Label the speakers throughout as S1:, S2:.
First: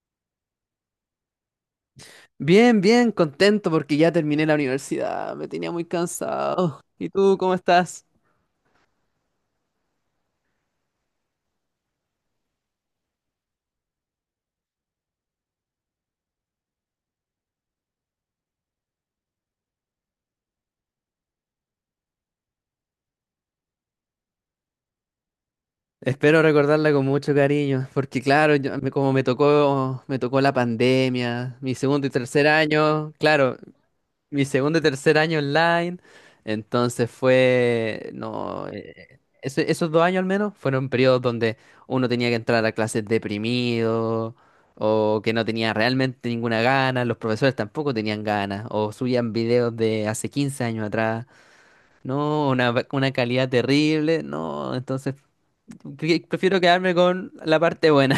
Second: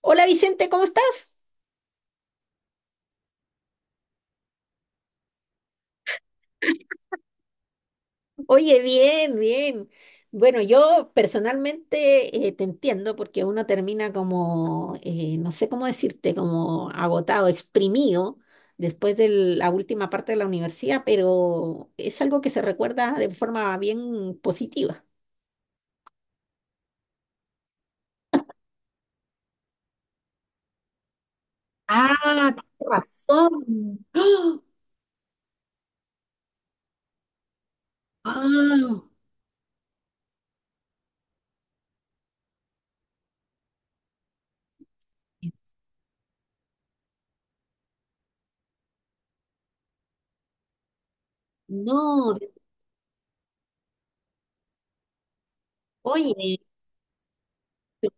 S1: Hola Vicente, ¿cómo estás?
S2: Bien, bien, contento porque ya terminé la universidad, me tenía muy cansado. ¿Y tú cómo estás?
S1: Oye, bien, bien. Bueno, yo personalmente te entiendo porque uno termina como, no sé cómo decirte, como agotado, exprimido después de la última parte de la universidad, pero es algo que se recuerda de forma bien positiva.
S2: Espero recordarla con mucho cariño, porque claro, como me tocó la pandemia, mi segundo y
S1: Ah,
S2: tercer
S1: tienes
S2: año, claro,
S1: razón.
S2: mi
S1: ¡Ah!
S2: segundo y tercer año online. entonces fue, no,
S1: ¡Ah!
S2: eh, ese- esos dos años al menos fueron periodos donde uno tenía que entrar a clases deprimido o que no tenía realmente ninguna gana. Los profesores tampoco tenían ganas o subían videos de hace 15 años atrás,
S1: No,
S2: no, una, una calidad terrible, no, entonces
S1: oye.
S2: prefiero quedarme con la parte buena.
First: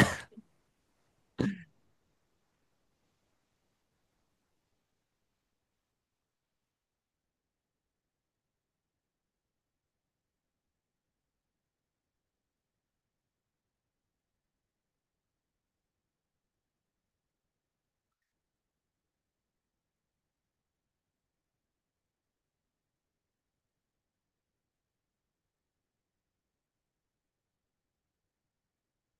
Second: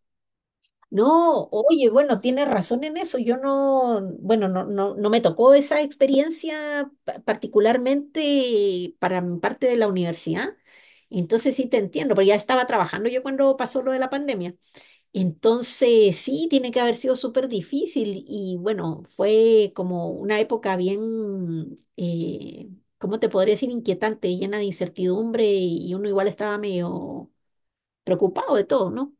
S1: No, oye, bueno, tienes razón en eso. Yo no, bueno, no, no, no me tocó esa experiencia particularmente para mi parte de la universidad. Entonces sí te entiendo, pero ya estaba trabajando yo cuando pasó lo de la pandemia. Entonces sí, tiene que haber sido súper difícil y bueno, fue como una época bien, ¿cómo te podría decir? Inquietante, llena de incertidumbre y uno igual estaba medio preocupado de todo, ¿no?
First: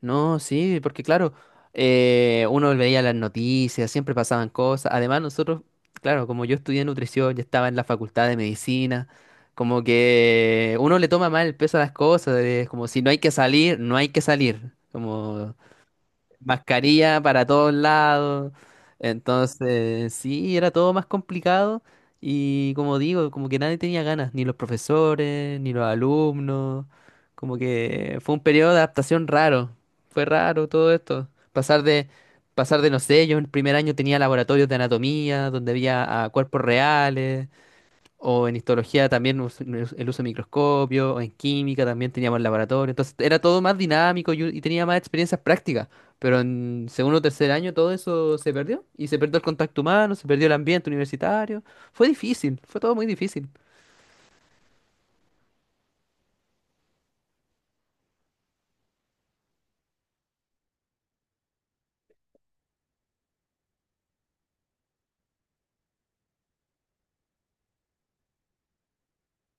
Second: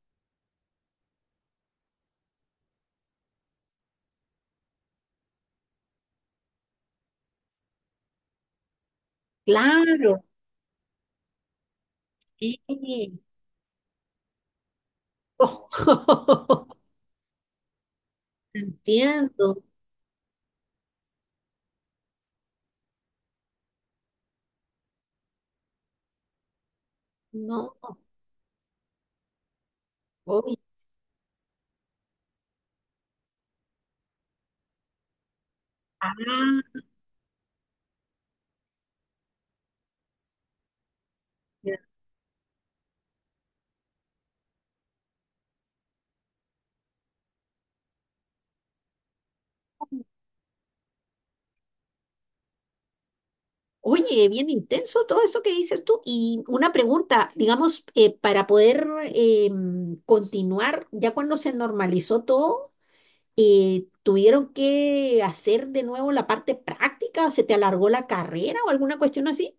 S2: No, sí, porque claro, uno veía las noticias, siempre pasaban cosas. Además, nosotros, claro, como yo estudié nutrición, ya estaba en la facultad de medicina, como
S1: Claro.
S2: que uno le toma mal el peso a las cosas,
S1: Sí.
S2: es como si no hay que salir, no hay que salir. Como mascarilla para todos lados.
S1: Entiendo.
S2: Entonces, sí, era todo más complicado y como digo, como que nadie tenía ganas, ni los profesores, ni los alumnos, como
S1: No,
S2: que fue un periodo de adaptación raro, fue
S1: oye.
S2: raro todo esto, pasar de, no sé, yo en el primer año tenía laboratorios de anatomía, donde
S1: Ah,
S2: había ah, cuerpos reales, o en histología también el uso de microscopio, o en
S1: ya.
S2: química también teníamos el laboratorio. Entonces era todo más dinámico y tenía más experiencias prácticas. Pero en segundo o tercer año todo eso se perdió. Y se perdió el contacto humano, se perdió el ambiente universitario. Fue difícil, fue todo muy difícil.
S1: Oye, bien intenso todo eso que dices tú. Y una pregunta, digamos, para poder continuar, ya cuando se normalizó todo, ¿tuvieron que hacer de nuevo la parte práctica? ¿Se te alargó la carrera o alguna cuestión así?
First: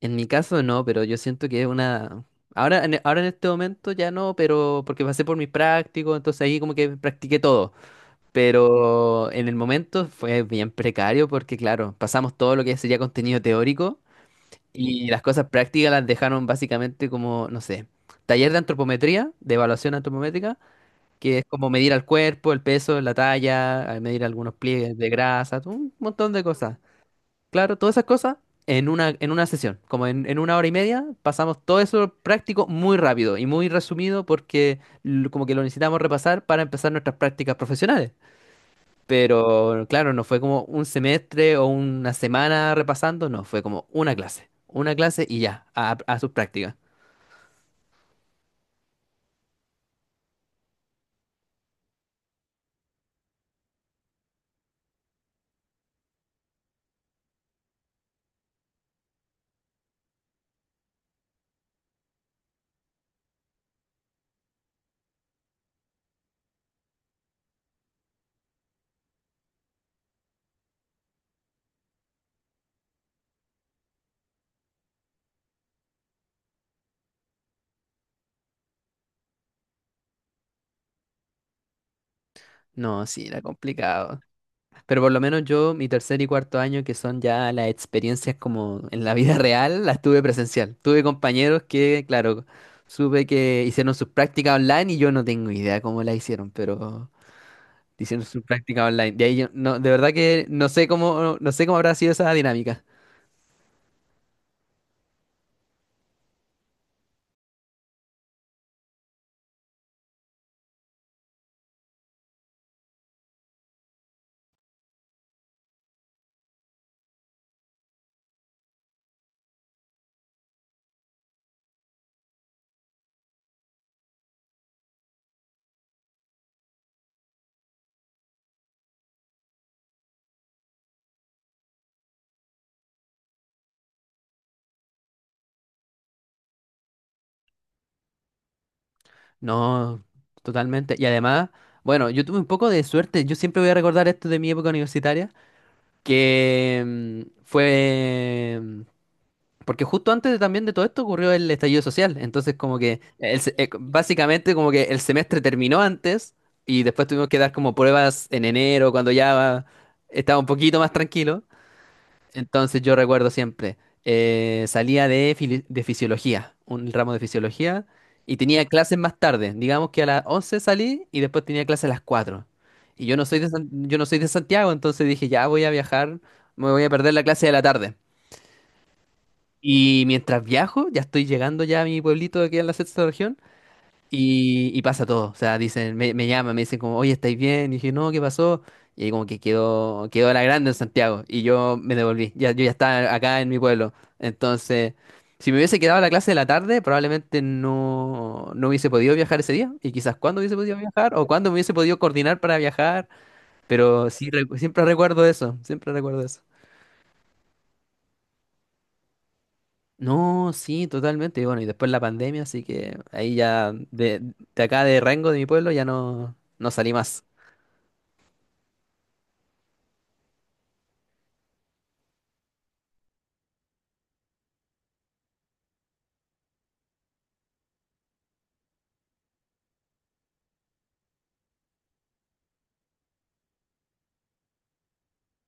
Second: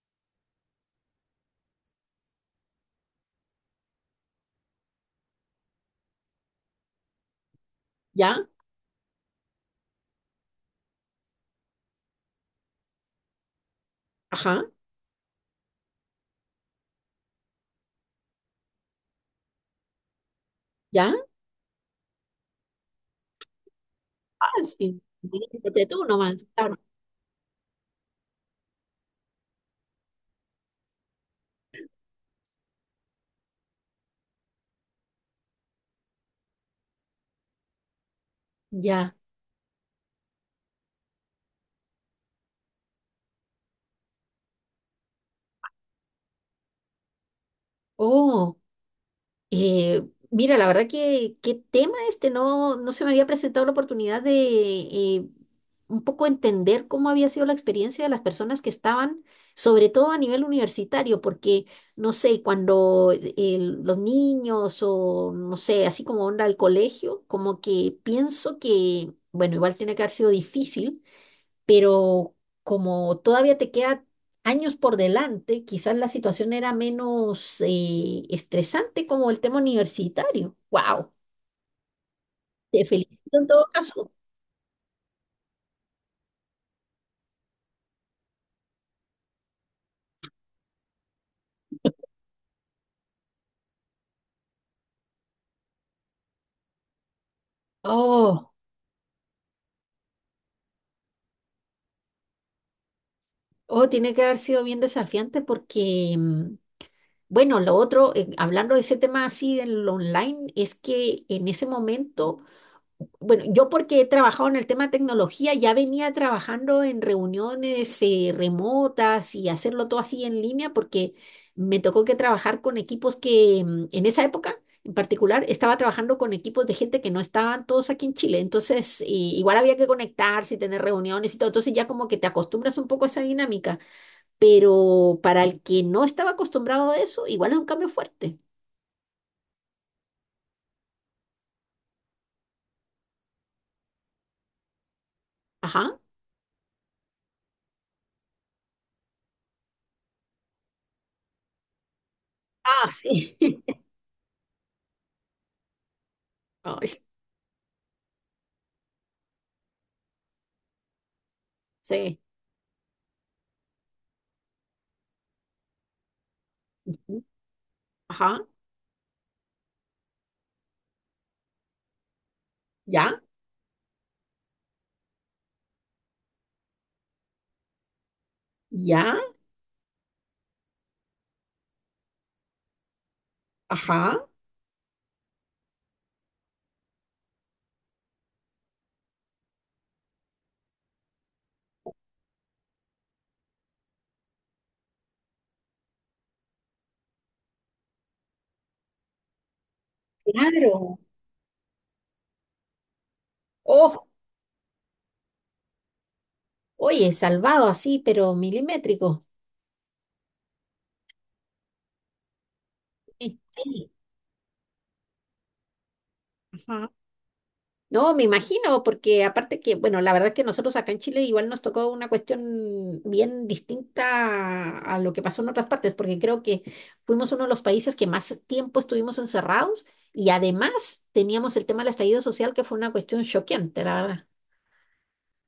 S2: En mi caso no, pero yo siento que es una... Ahora en este momento ya no, pero porque pasé por mi práctico, entonces ahí como que practiqué todo.
S1: ¿Ya?
S2: Pero en el momento fue bien precario porque, claro, pasamos todo lo que sería contenido teórico.
S1: Ajá,
S2: Y las cosas prácticas las dejaron básicamente como, no sé, taller de antropometría, de evaluación antropométrica,
S1: ¿ya?
S2: que es como medir al cuerpo, el peso, la talla, al medir algunos
S1: Ah,
S2: pliegues
S1: sí.
S2: de grasa,
S1: Dígate
S2: un
S1: tú
S2: montón de
S1: nomás, claro.
S2: cosas. Claro, todas esas cosas en una sesión, como en 1 hora y media, pasamos todo eso práctico muy rápido y muy resumido porque como que lo necesitamos repasar para empezar nuestras prácticas profesionales.
S1: Ya.
S2: Pero claro, no fue como un semestre o una semana repasando, no, fue como una clase y ya, a sus prácticas.
S1: Oh. Eh, mira, la verdad que qué tema este, no, no se me había presentado la oportunidad de un poco entender cómo había sido la experiencia de las personas que estaban, sobre todo a nivel universitario, porque, no sé, cuando los niños o, no sé, así como onda al colegio, como que pienso que, bueno, igual tiene que haber sido difícil pero como todavía te queda años por delante, quizás la situación era menos estresante como el tema universitario. ¡Wow! Te
S2: No, sí,
S1: felicito
S2: era
S1: en todo caso.
S2: complicado. Pero por lo menos yo, mi tercer y cuarto año, que son ya las experiencias como en la vida real, las tuve presencial. Tuve compañeros que, claro, supe que hicieron sus prácticas online y yo no tengo idea cómo las hicieron, pero hicieron sus
S1: Oh,
S2: prácticas online. De ahí yo, no, de verdad que no sé cómo, no sé cómo habrá sido esa dinámica.
S1: oh, tiene que haber sido bien desafiante porque, bueno, lo otro, hablando de ese tema así del online, es que en ese momento bueno, yo porque he trabajado en el tema de tecnología, ya venía trabajando en reuniones remotas y hacerlo todo así en línea porque me tocó que trabajar con equipos que en esa época en particular estaba trabajando con equipos de gente que no estaban todos aquí en Chile. Entonces, igual había que conectarse y tener reuniones y todo. Entonces ya como que te acostumbras un poco a esa dinámica, pero para el que no estaba acostumbrado a eso, igual es un cambio fuerte.
S2: No, totalmente. Y además, bueno, yo tuve un poco de suerte. Yo siempre voy a recordar esto de mi época universitaria,
S1: Ajá.
S2: que porque justo también de todo esto ocurrió el estallido social. Entonces, como
S1: Ah,
S2: que
S1: sí.
S2: básicamente como que el semestre terminó antes y
S1: Ay,
S2: después tuvimos que dar como pruebas en enero, cuando ya estaba un poquito más tranquilo.
S1: sí.
S2: Entonces yo recuerdo siempre, salía de, de fisiología, un ramo de
S1: Ujú.
S2: fisiología, y
S1: Ajá.
S2: tenía clases más tarde. Digamos que a las 11 salí y después tenía clases a las 4. Y yo
S1: ¿Ya?
S2: no soy de, yo no soy de Santiago, entonces dije, ya voy a viajar, me voy a perder la clase de la tarde.
S1: Ya,
S2: Y mientras viajo, ya estoy llegando ya a mi pueblito que queda en la sexta región,
S1: ajá.
S2: y pasa todo, o sea, dicen, me llaman, me dicen como, oye, ¿estáis bien? Y dije, no, ¿qué pasó? Y ahí como que quedó la grande en Santiago, y yo me devolví, ya, yo ya estaba acá en mi pueblo. Entonces, si me hubiese quedado la clase de la tarde, probablemente no, no hubiese podido viajar ese día, y quizás cuándo hubiese podido
S1: Claro.
S2: viajar, o cuándo me hubiese podido coordinar para viajar,
S1: Oh,
S2: pero sí, siempre recuerdo eso, siempre recuerdo eso.
S1: oye, salvado así, pero milimétrico.
S2: No, sí, totalmente, y bueno, y después la pandemia, así que ahí
S1: Sí,
S2: ya,
S1: sí,
S2: de acá de Rengo, de mi pueblo, ya no, no
S1: ajá.
S2: salí más.
S1: No, me imagino, porque aparte que, bueno, la verdad es que nosotros acá en Chile igual nos tocó una cuestión bien distinta a lo que pasó en otras partes, porque creo que fuimos uno de los países que más tiempo estuvimos encerrados y además teníamos el tema del estallido social, que fue una cuestión choqueante, la verdad.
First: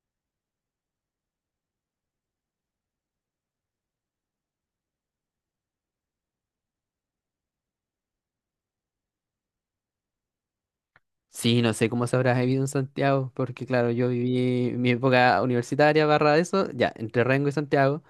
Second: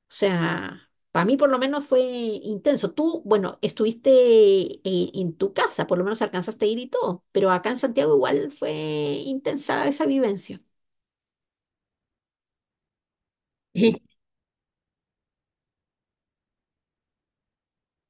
S1: O sea, para mí por lo menos fue intenso. Tú, bueno, estuviste en tu casa, por lo menos alcanzaste a ir y todo, pero acá en Santiago igual fue intensa esa vivencia.
S2: Sí, no sé cómo se habrá vivido en Santiago, porque claro, yo viví mi época universitaria barra eso, ya, entre Rengo y Santiago,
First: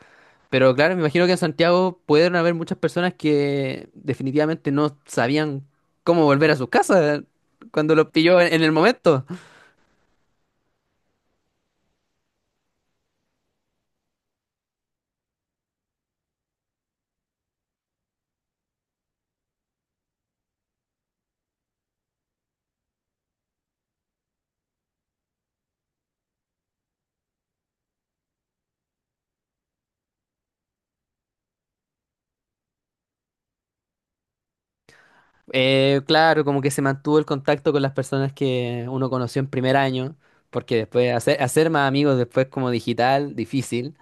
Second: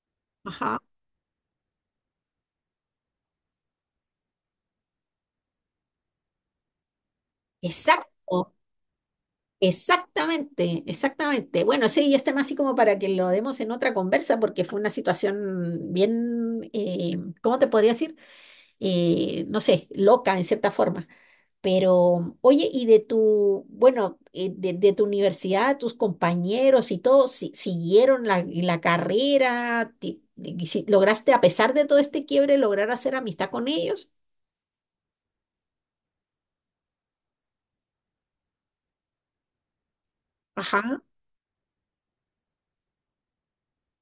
S2: pero
S1: Ajá.
S2: claro, me imagino que en Santiago pudieron haber muchas personas que definitivamente no sabían cómo volver a sus casas cuando los pilló
S1: Exacto,
S2: en el momento.
S1: exactamente, exactamente. Bueno, sí, este más así como para que lo demos en otra conversa, porque fue una situación bien, ¿cómo te podría decir? No sé, loca en cierta forma. Pero, oye, y de tu, bueno, de tu universidad, tus compañeros y todos siguieron la, la carrera, y si, lograste, a pesar de todo este quiebre, lograr hacer amistad con ellos.
S2: Claro, como que se mantuvo el contacto con las personas que uno conoció en primer año, porque
S1: Ajá.
S2: después hacer más amigos después como digital, difícil.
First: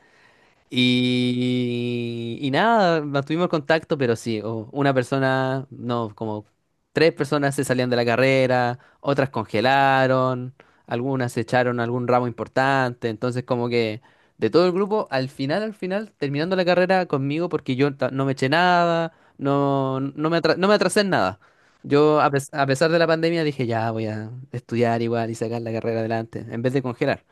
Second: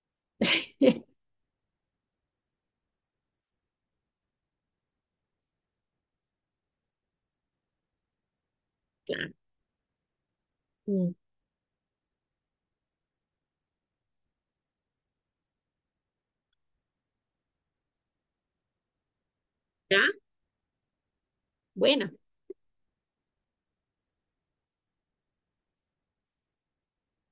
S2: Y nada, mantuvimos contacto, pero sí, una persona, no, como 3 personas se salían de la carrera,
S1: Ya,
S2: otras congelaron,
S1: mm,
S2: algunas se echaron algún ramo importante, entonces como que de todo el grupo, al final, terminando la carrera conmigo, porque no me eché nada,
S1: ya,
S2: no, no no me atrasé en nada.
S1: bueno,
S2: Yo, a pesar de la pandemia, dije, ya voy a estudiar igual y sacar la carrera adelante, en vez de congelar.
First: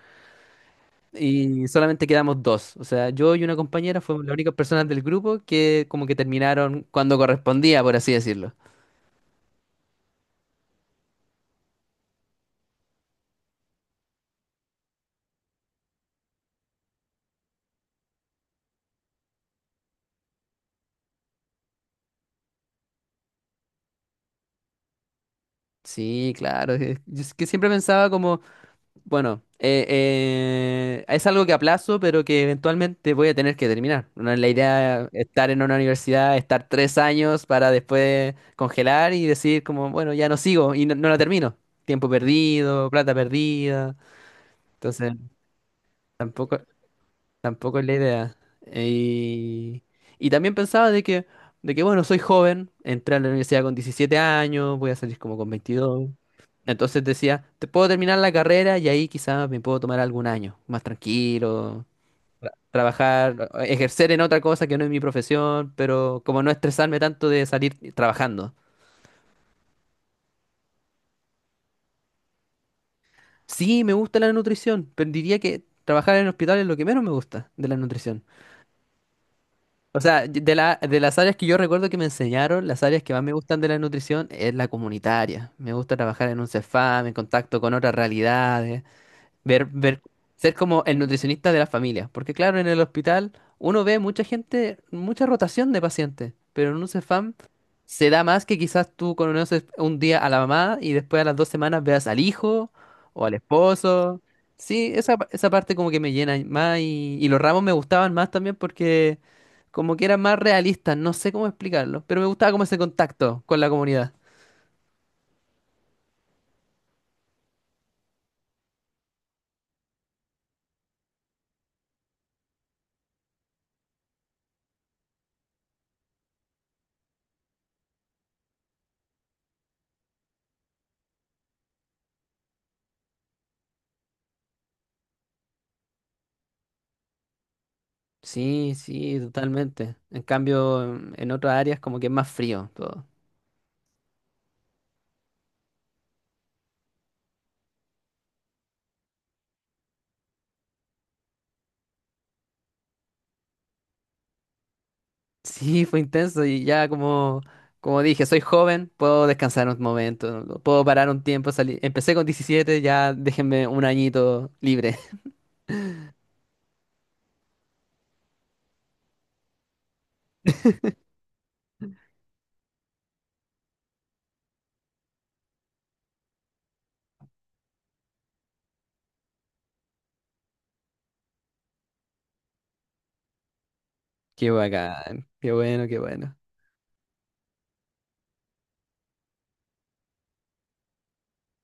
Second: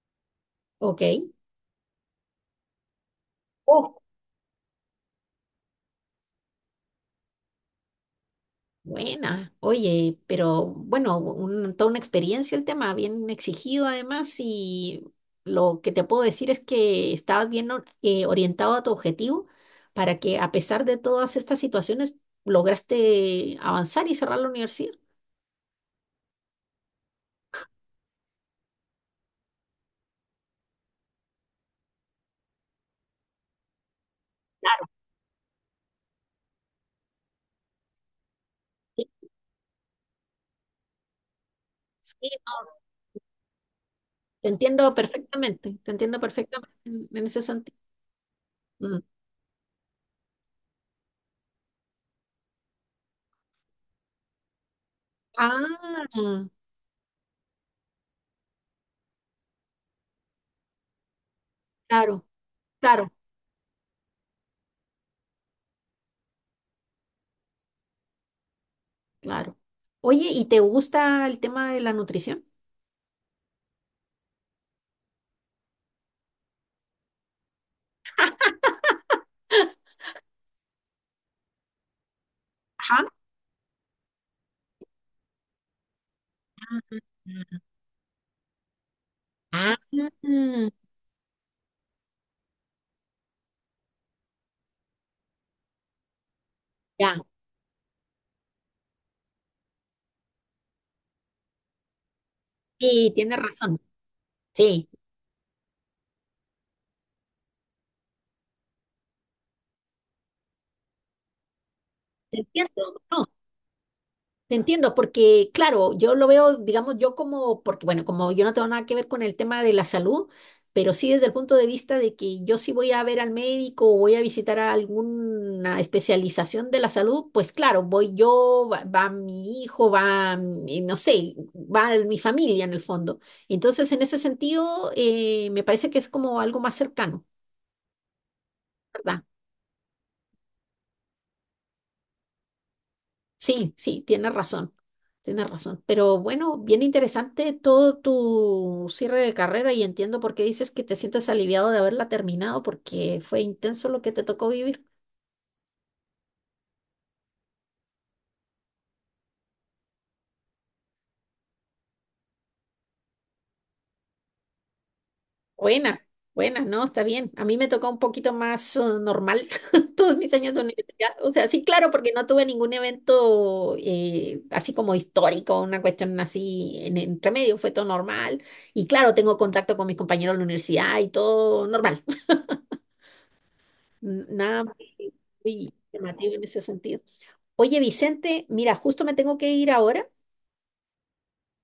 S1: ok.
S2: Y solamente quedamos dos. O sea, yo y una compañera fuimos las únicas personas del grupo que como que terminaron cuando correspondía, por así decirlo.
S1: Buena, oye, pero bueno, toda una experiencia el tema, bien exigido además y lo que te puedo decir es que estabas bien orientado a tu objetivo para que a pesar de todas estas situaciones lograste avanzar y cerrar la universidad.
S2: Sí, claro. Yo es que siempre pensaba como, bueno, es algo que aplazo, pero que eventualmente voy a tener que terminar. No es la idea estar en una universidad, estar 3 años para después
S1: Sí,
S2: congelar y decir como, bueno, ya no sigo y no, no la termino. Tiempo
S1: sí, no,
S2: perdido, plata perdida. Entonces,
S1: te entiendo
S2: tampoco.
S1: perfectamente en ese sentido.
S2: Tampoco es la idea.
S1: Mm.
S2: Y, y también pensaba de que, bueno, soy joven, entré a la universidad con 17 años, voy a salir como con
S1: Ah,
S2: 22. Entonces decía, te puedo terminar la carrera y ahí quizás me puedo tomar algún año, más tranquilo,
S1: claro, claro,
S2: trabajar, ejercer en otra cosa que no es mi profesión, pero como no estresarme tanto de salir trabajando.
S1: claro. Oye, ¿y te gusta el tema de la nutrición?
S2: Sí, me gusta la nutrición, pero diría que trabajar en hospital es lo que menos me gusta de la nutrición. O sea, de las áreas que yo recuerdo que me enseñaron, las
S1: Ajá.
S2: áreas que más me gustan de la nutrición es la comunitaria. Me gusta trabajar en un CEFAM, en contacto con otras realidades.
S1: Ah,
S2: Ver, ser como el nutricionista de la familia. Porque claro, en el hospital uno ve mucha gente, mucha rotación de pacientes, pero en un
S1: ya,
S2: Cefam se da más que quizás tú conoces un día a la mamá y después a las 2 semanas veas al hijo
S1: sí,
S2: o al
S1: tienes razón.
S2: esposo.
S1: Sí,
S2: Sí, esa, esa parte como que me llena más y los ramos me gustaban más también porque como que eran más realistas, no sé cómo explicarlo, pero me
S1: te
S2: gustaba como ese
S1: entiendo, no,
S2: contacto con la comunidad.
S1: te entiendo, porque claro, yo lo veo, digamos, yo como, porque bueno, como yo no tengo nada que ver con el tema de la salud, pero sí desde el punto de vista de que yo sí voy a ver al médico o voy a visitar a alguna especialización de la salud, pues claro, voy yo, va, va mi hijo, va, no sé, va mi familia en el fondo. Entonces, en ese sentido, me parece que es como algo más cercano,
S2: Sí, sí,
S1: ¿verdad?
S2: totalmente. En cambio, en otras áreas como que es más frío todo.
S1: Sí, sí, tienes razón, tienes razón. Pero bueno, bien interesante todo tu cierre de carrera y entiendo por qué dices que te sientes aliviado de haberla terminado porque fue intenso lo que te tocó vivir.
S2: Sí, fue intenso y ya como, como dije, soy joven, puedo descansar un momento, puedo parar un tiempo, salir. Empecé con 17 ya déjenme un añito libre.
S1: Buena, buena, no, está bien. A mí me tocó un poquito más normal todos mis años de universidad. O sea, sí, claro, porque no tuve ningún evento así como histórico, una cuestión así en entre medio, fue todo normal. Y claro, tengo contacto con mis compañeros de la universidad y todo normal.
S2: Qué
S1: Nada muy,
S2: bacán, qué
S1: muy
S2: bueno, qué
S1: llamativo
S2: bueno.
S1: en ese sentido. Oye, Vicente, mira, justo me tengo que ir ahora,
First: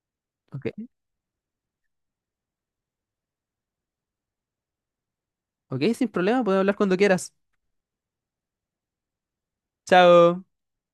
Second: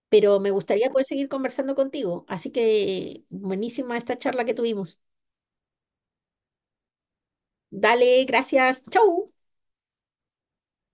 S1: pero me
S2: Ok,
S1: gustaría poder seguir conversando contigo. Así que buenísima esta charla que tuvimos.
S2: ok, sin problema, puedo hablar cuando quieras.
S1: Dale, gracias. Chau.
S2: Chao.